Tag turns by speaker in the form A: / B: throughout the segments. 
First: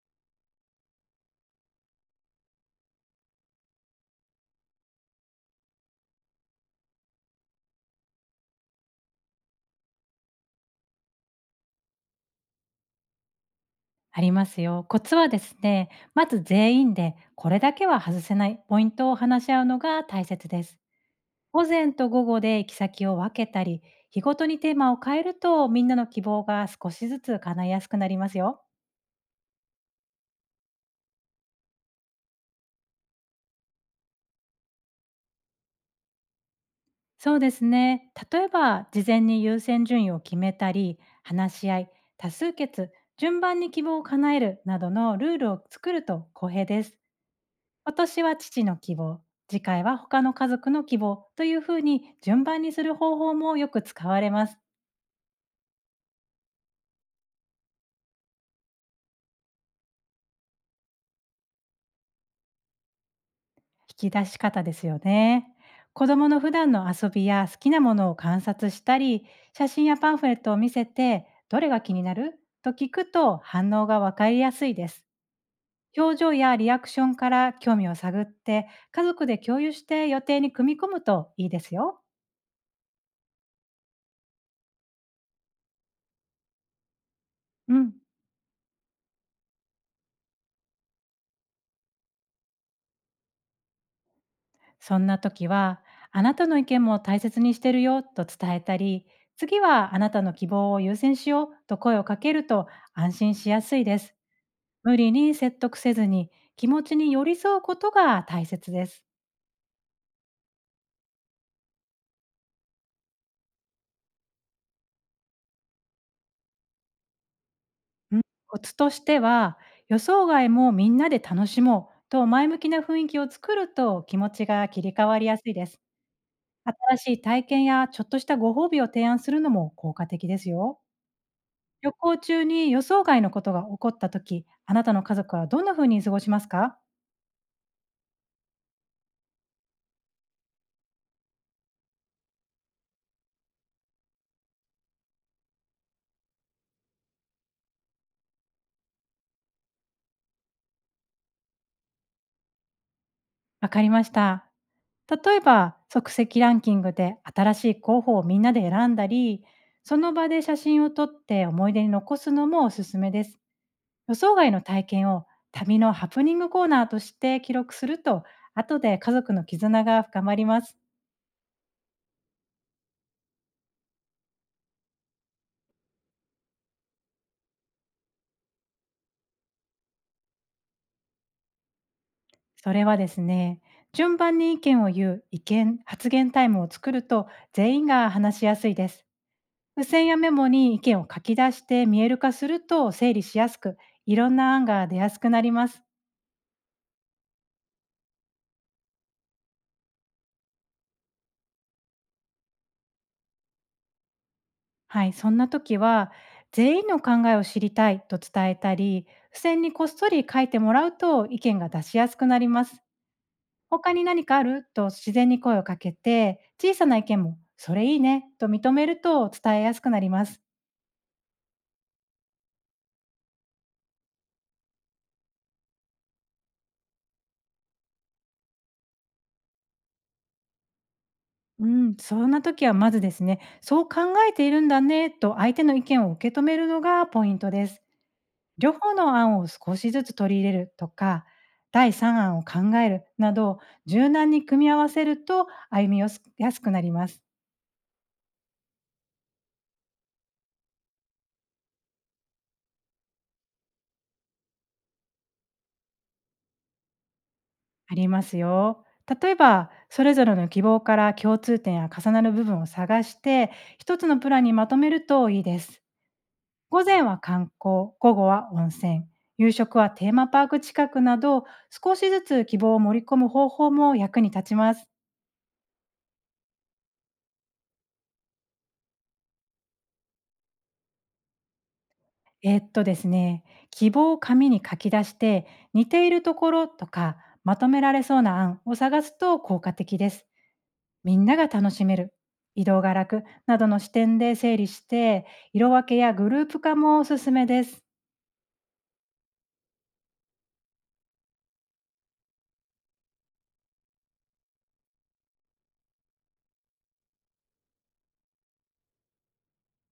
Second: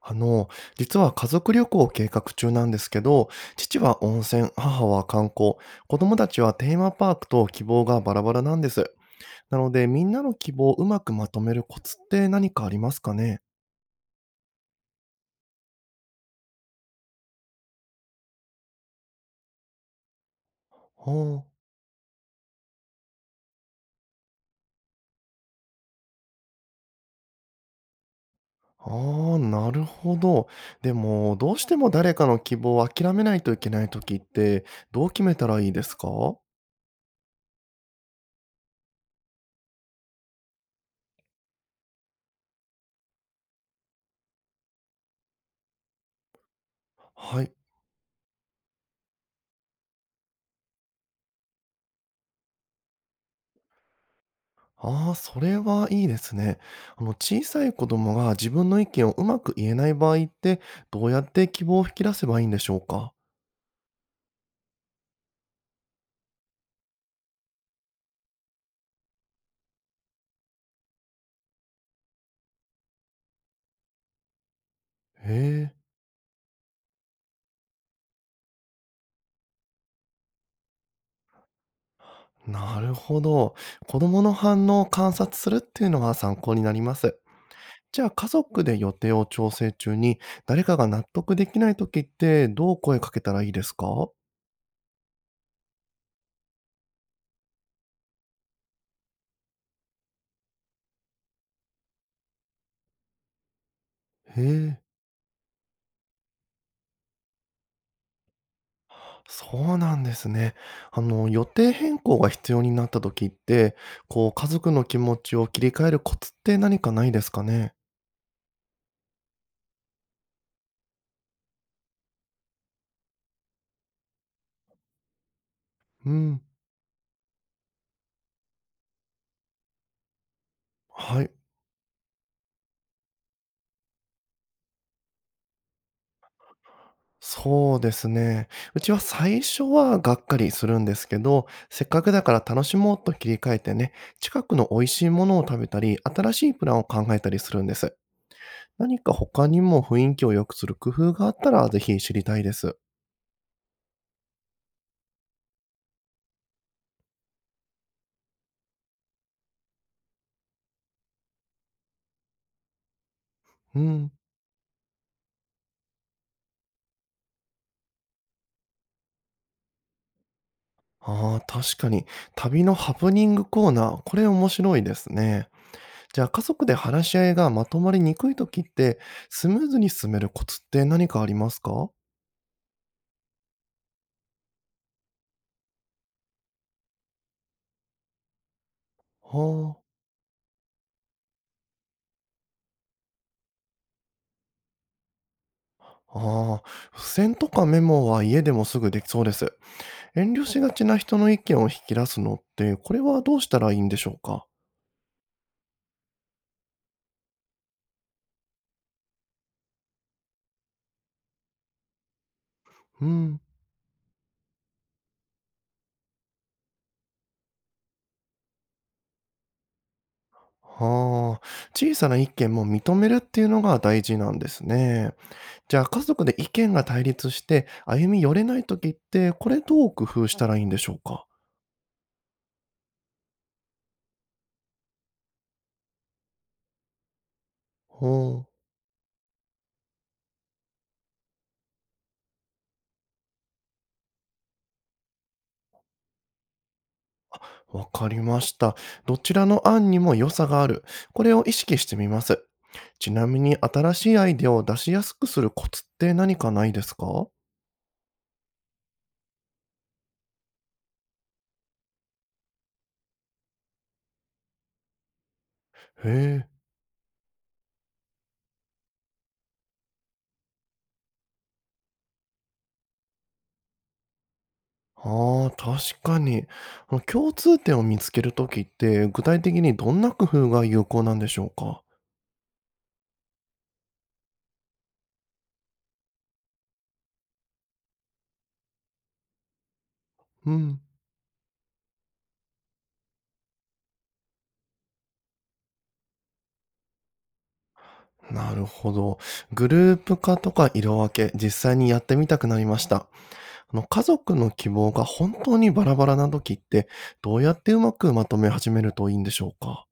A: あの、実は家族旅行を計画中なんですけど、父は温泉、母は観光、子供たちはテーマパークと希望がバラバラなんです。なので、みんなの希望をうまくまとめるコツって何かありますかね？
B: ありますよ。コツはですね、まず全員でこれだけは外せないポイントを話し合うのが大切です。
A: は
B: 午前と午後で行き先を分けたり、日ごとにテーマを変えるとみんなの希望が少しずつ叶いやすくなりますよ。
A: あ、あーなるほど。でも、どうしても誰かの希望を諦めないといけない時って、どう決めたらいいですか？は
B: そうですね。例えば事前に優先順位を決めたり、話し合い、多数決、順番に希望を叶えるなどのルールを作ると公平です。
A: い。
B: 私は父の希望、次回は他の家族の希望というふうに順番にする方法もよく使われます。
A: ああ、それはいいですね。小さい子供が自分の意見をうまく言えない場合って、どうやって希望を引き出せばいいんでしょうか？
B: 引き出し方ですよね。子供の普段の遊びや好きなものを観察したり、写真やパンフレットを見せて、どれが気になると聞くと反応がわかりやすいです。
A: へ
B: 表情やリアクションから興味を探って、家族で共有して予定に組み込むといいですよ。
A: え、なるほど。子供の反応を観察するっていうのが参考になります。
B: うん。
A: じゃあ、家族で予定を調整中に、誰かが納得できない時って、どう声かけたらいいですか？
B: そんな時は、あなたの意見も大切にしてるよと伝えたり、次はあなたの希望を優先しようと声をかけると安心しやすいです。
A: へえ。
B: 無理に説得せずに気持ちに寄り添うことが大切です。
A: そうなんですね。予定変更が必要になった時って、こう、家族の気持ちを切り替えるコツって何かないですかね？
B: うん、コツとしては、予想外もみんなで楽しもうと前向きな雰囲気を作ると気持ちが切り替わりやすいです。
A: うん。
B: 新しい体験やちょっとしたご褒美を提案するのも効果的ですよ。
A: はい。
B: 旅行中に予想外のことが起こった時、あなたの家族はどんな風に過ごしますか？
A: そうですね。うちは最初はがっかりするんですけど、せっかくだから楽しもうと切り替えてね、近くの美味しいものを食べたり、新しいプランを考えたりするんです。何か他にも雰囲気を良くする工夫があったら、ぜひ知りたいです。
B: わかりました。例えば、即席ランキングで新しい候補をみんなで選んだり、その場で写真を撮って思い出に残すのもおすすめです。
A: うん。
B: 予想外の体験を旅のハプニングコーナーとして記録すると、後で家族の絆が深まります。
A: ああ、確かに。旅のハプニングコーナー、これ面白いですね。じゃあ、家族で話し合いがまとまりにくいときって、スムーズに進めるコツって何かありますか？
B: それはですね、順番に意見を言う意見発言タイムを作ると全員が話しやすいです。
A: は
B: 付
A: あ。
B: 箋やメモに意見を書き出して見える化すると整理しやすく、いろんな案が出やすくなります。
A: ああ、付箋とかメモは家でもすぐできそうです。遠慮しがちな人の意見を引き出すのって、これはどうしたらいいんでしょうか？
B: はい、そんな時は、全員の考えを知りたいと伝えたり、付箋にこっそり書いてもらうと意見が出しやすくなります。
A: うん。
B: 他に何かあると自然に声をかけて、小さな意見も、それいいねと認めると伝えやすくなります。
A: はあ、小さな意見も認めるっていうのが大事なんですね。じゃあ、家族で意見が対立して、歩み寄れない時って、これどう工夫したらいいんでしょうか？
B: うん、そんな時はまずですね、そう考えているんだねと相手の意見を受け止めるのがポイントです。
A: ほ
B: 両方の案を少しずつ取り入れるとか、第3案を考えるなど、柔軟に組み合わせると歩みやすやすくなります。
A: う、わかりました。どちらの案にも良さがある。これを意識してみます。ちなみに新しいアイデアを出しやすくするコツって何かないですか？
B: ありますよ。例えば、それぞれの希望から共通点や重なる部分を探して、一つのプランにまとめるといいです。
A: へえ、
B: 午前は観光、午後は温泉、夕食はテーマパーク近くなど、少しずつ希望を盛り込む方法も役に立ちます。
A: ああ、確かに。共通点を見つける時って、具体的にどんな工夫が有効なんでしょうか？
B: えっとですね、希望を紙に書き出して、似ているところとか、まとめられそうな案を探すと効果的です。
A: うん、
B: みんなが楽しめる、移動が楽などの視点で整理して、色分けやグループ化もおすすめです。
A: なるほど。グループ化とか色分け、実際にやってみたくなりました。家族の希望が本当にバラバラな時って、どうやってうまくまとめ始めるといいんでしょうか？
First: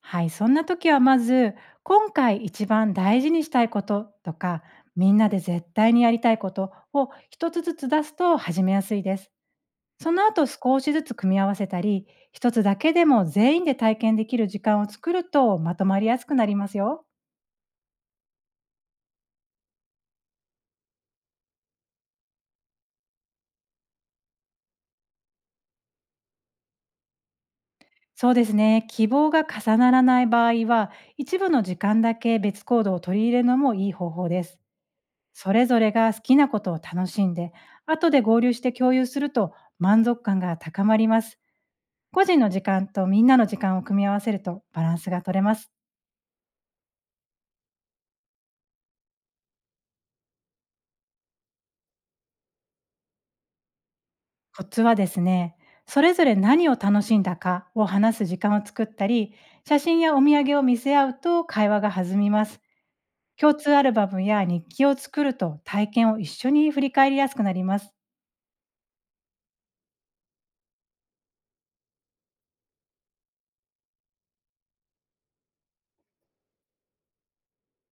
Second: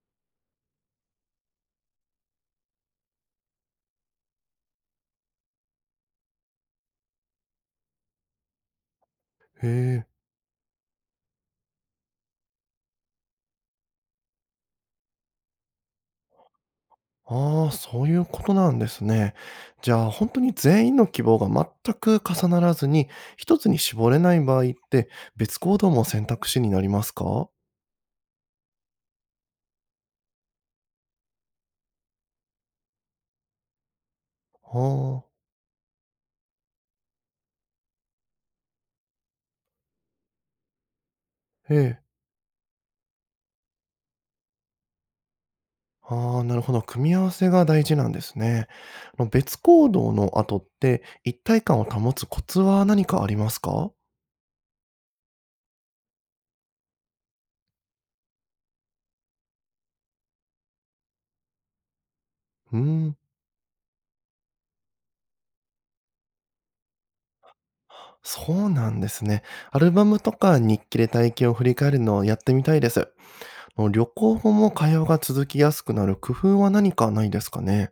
B: はい、そんな時はまず、今回一番大事にしたいこととか、みんなで絶対にやりたいことを一つずつ出すと始めやすいです。
A: へえ、
B: その後少しずつ組み合わせたり、一つだけでも全員で体験できる時間を作るとまとまりやすくなりますよ。
A: ああ、そういうことなんですね。じゃあ、本当に全員の希望が全く重ならずに、一つに絞れない場合って、別行動も選択肢になりますか？
B: そうですね。希望が重ならない場合は、一部の時間だけ別行動を取り入れるのもいい方法です。
A: ああ、
B: それぞれが好きなことを楽しんで、後で合流して共有すると満足感が高まります。
A: ええ。
B: 個人の時間とみんなの時間を組み合わせるとバランスが取れます。
A: ああ、なるほど、組み合わせが大事なんですね。別行動の後って、一体感を保つコツは何かありますか？
B: コツはですね、それぞれ何を楽しんだかを話す時間を作ったり、写真やお土産を見せ合うと会話が弾みます。
A: うーん。
B: 共通アルバムや日記を作ると体験を一緒に振り返りやすくなります。
A: そうなんですね。アルバムとか日記で体験を振り返るのをやってみたいです。もう旅行後も会話が続きやすくなる工夫は何かないですかね。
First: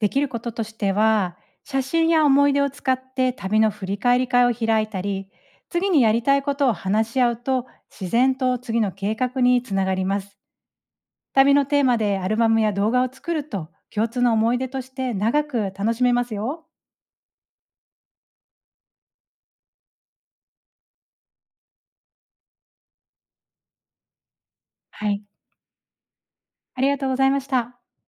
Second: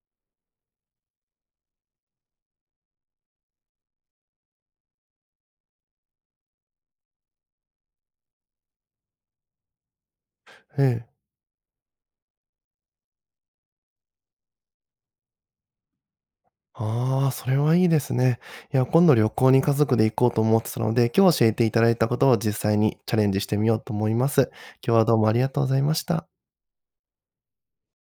B: できることとしては、写真や思い出を使って旅の振り返り会を開いたり、次にやりたいことを話し合うと自然と次の計画につながります。
A: ええ。
B: 旅のテーマでアルバムや動画を作ると共通の思い出として長く楽しめますよ。
A: ああ、それはいいですね。いや、今度旅行に家族で行こうと思ってたので、今日教えていただいたことを実際にチャレンジしてみようと思います。今日は
B: は
A: どう
B: い。
A: もありがとうございました。
B: ありがとうございました。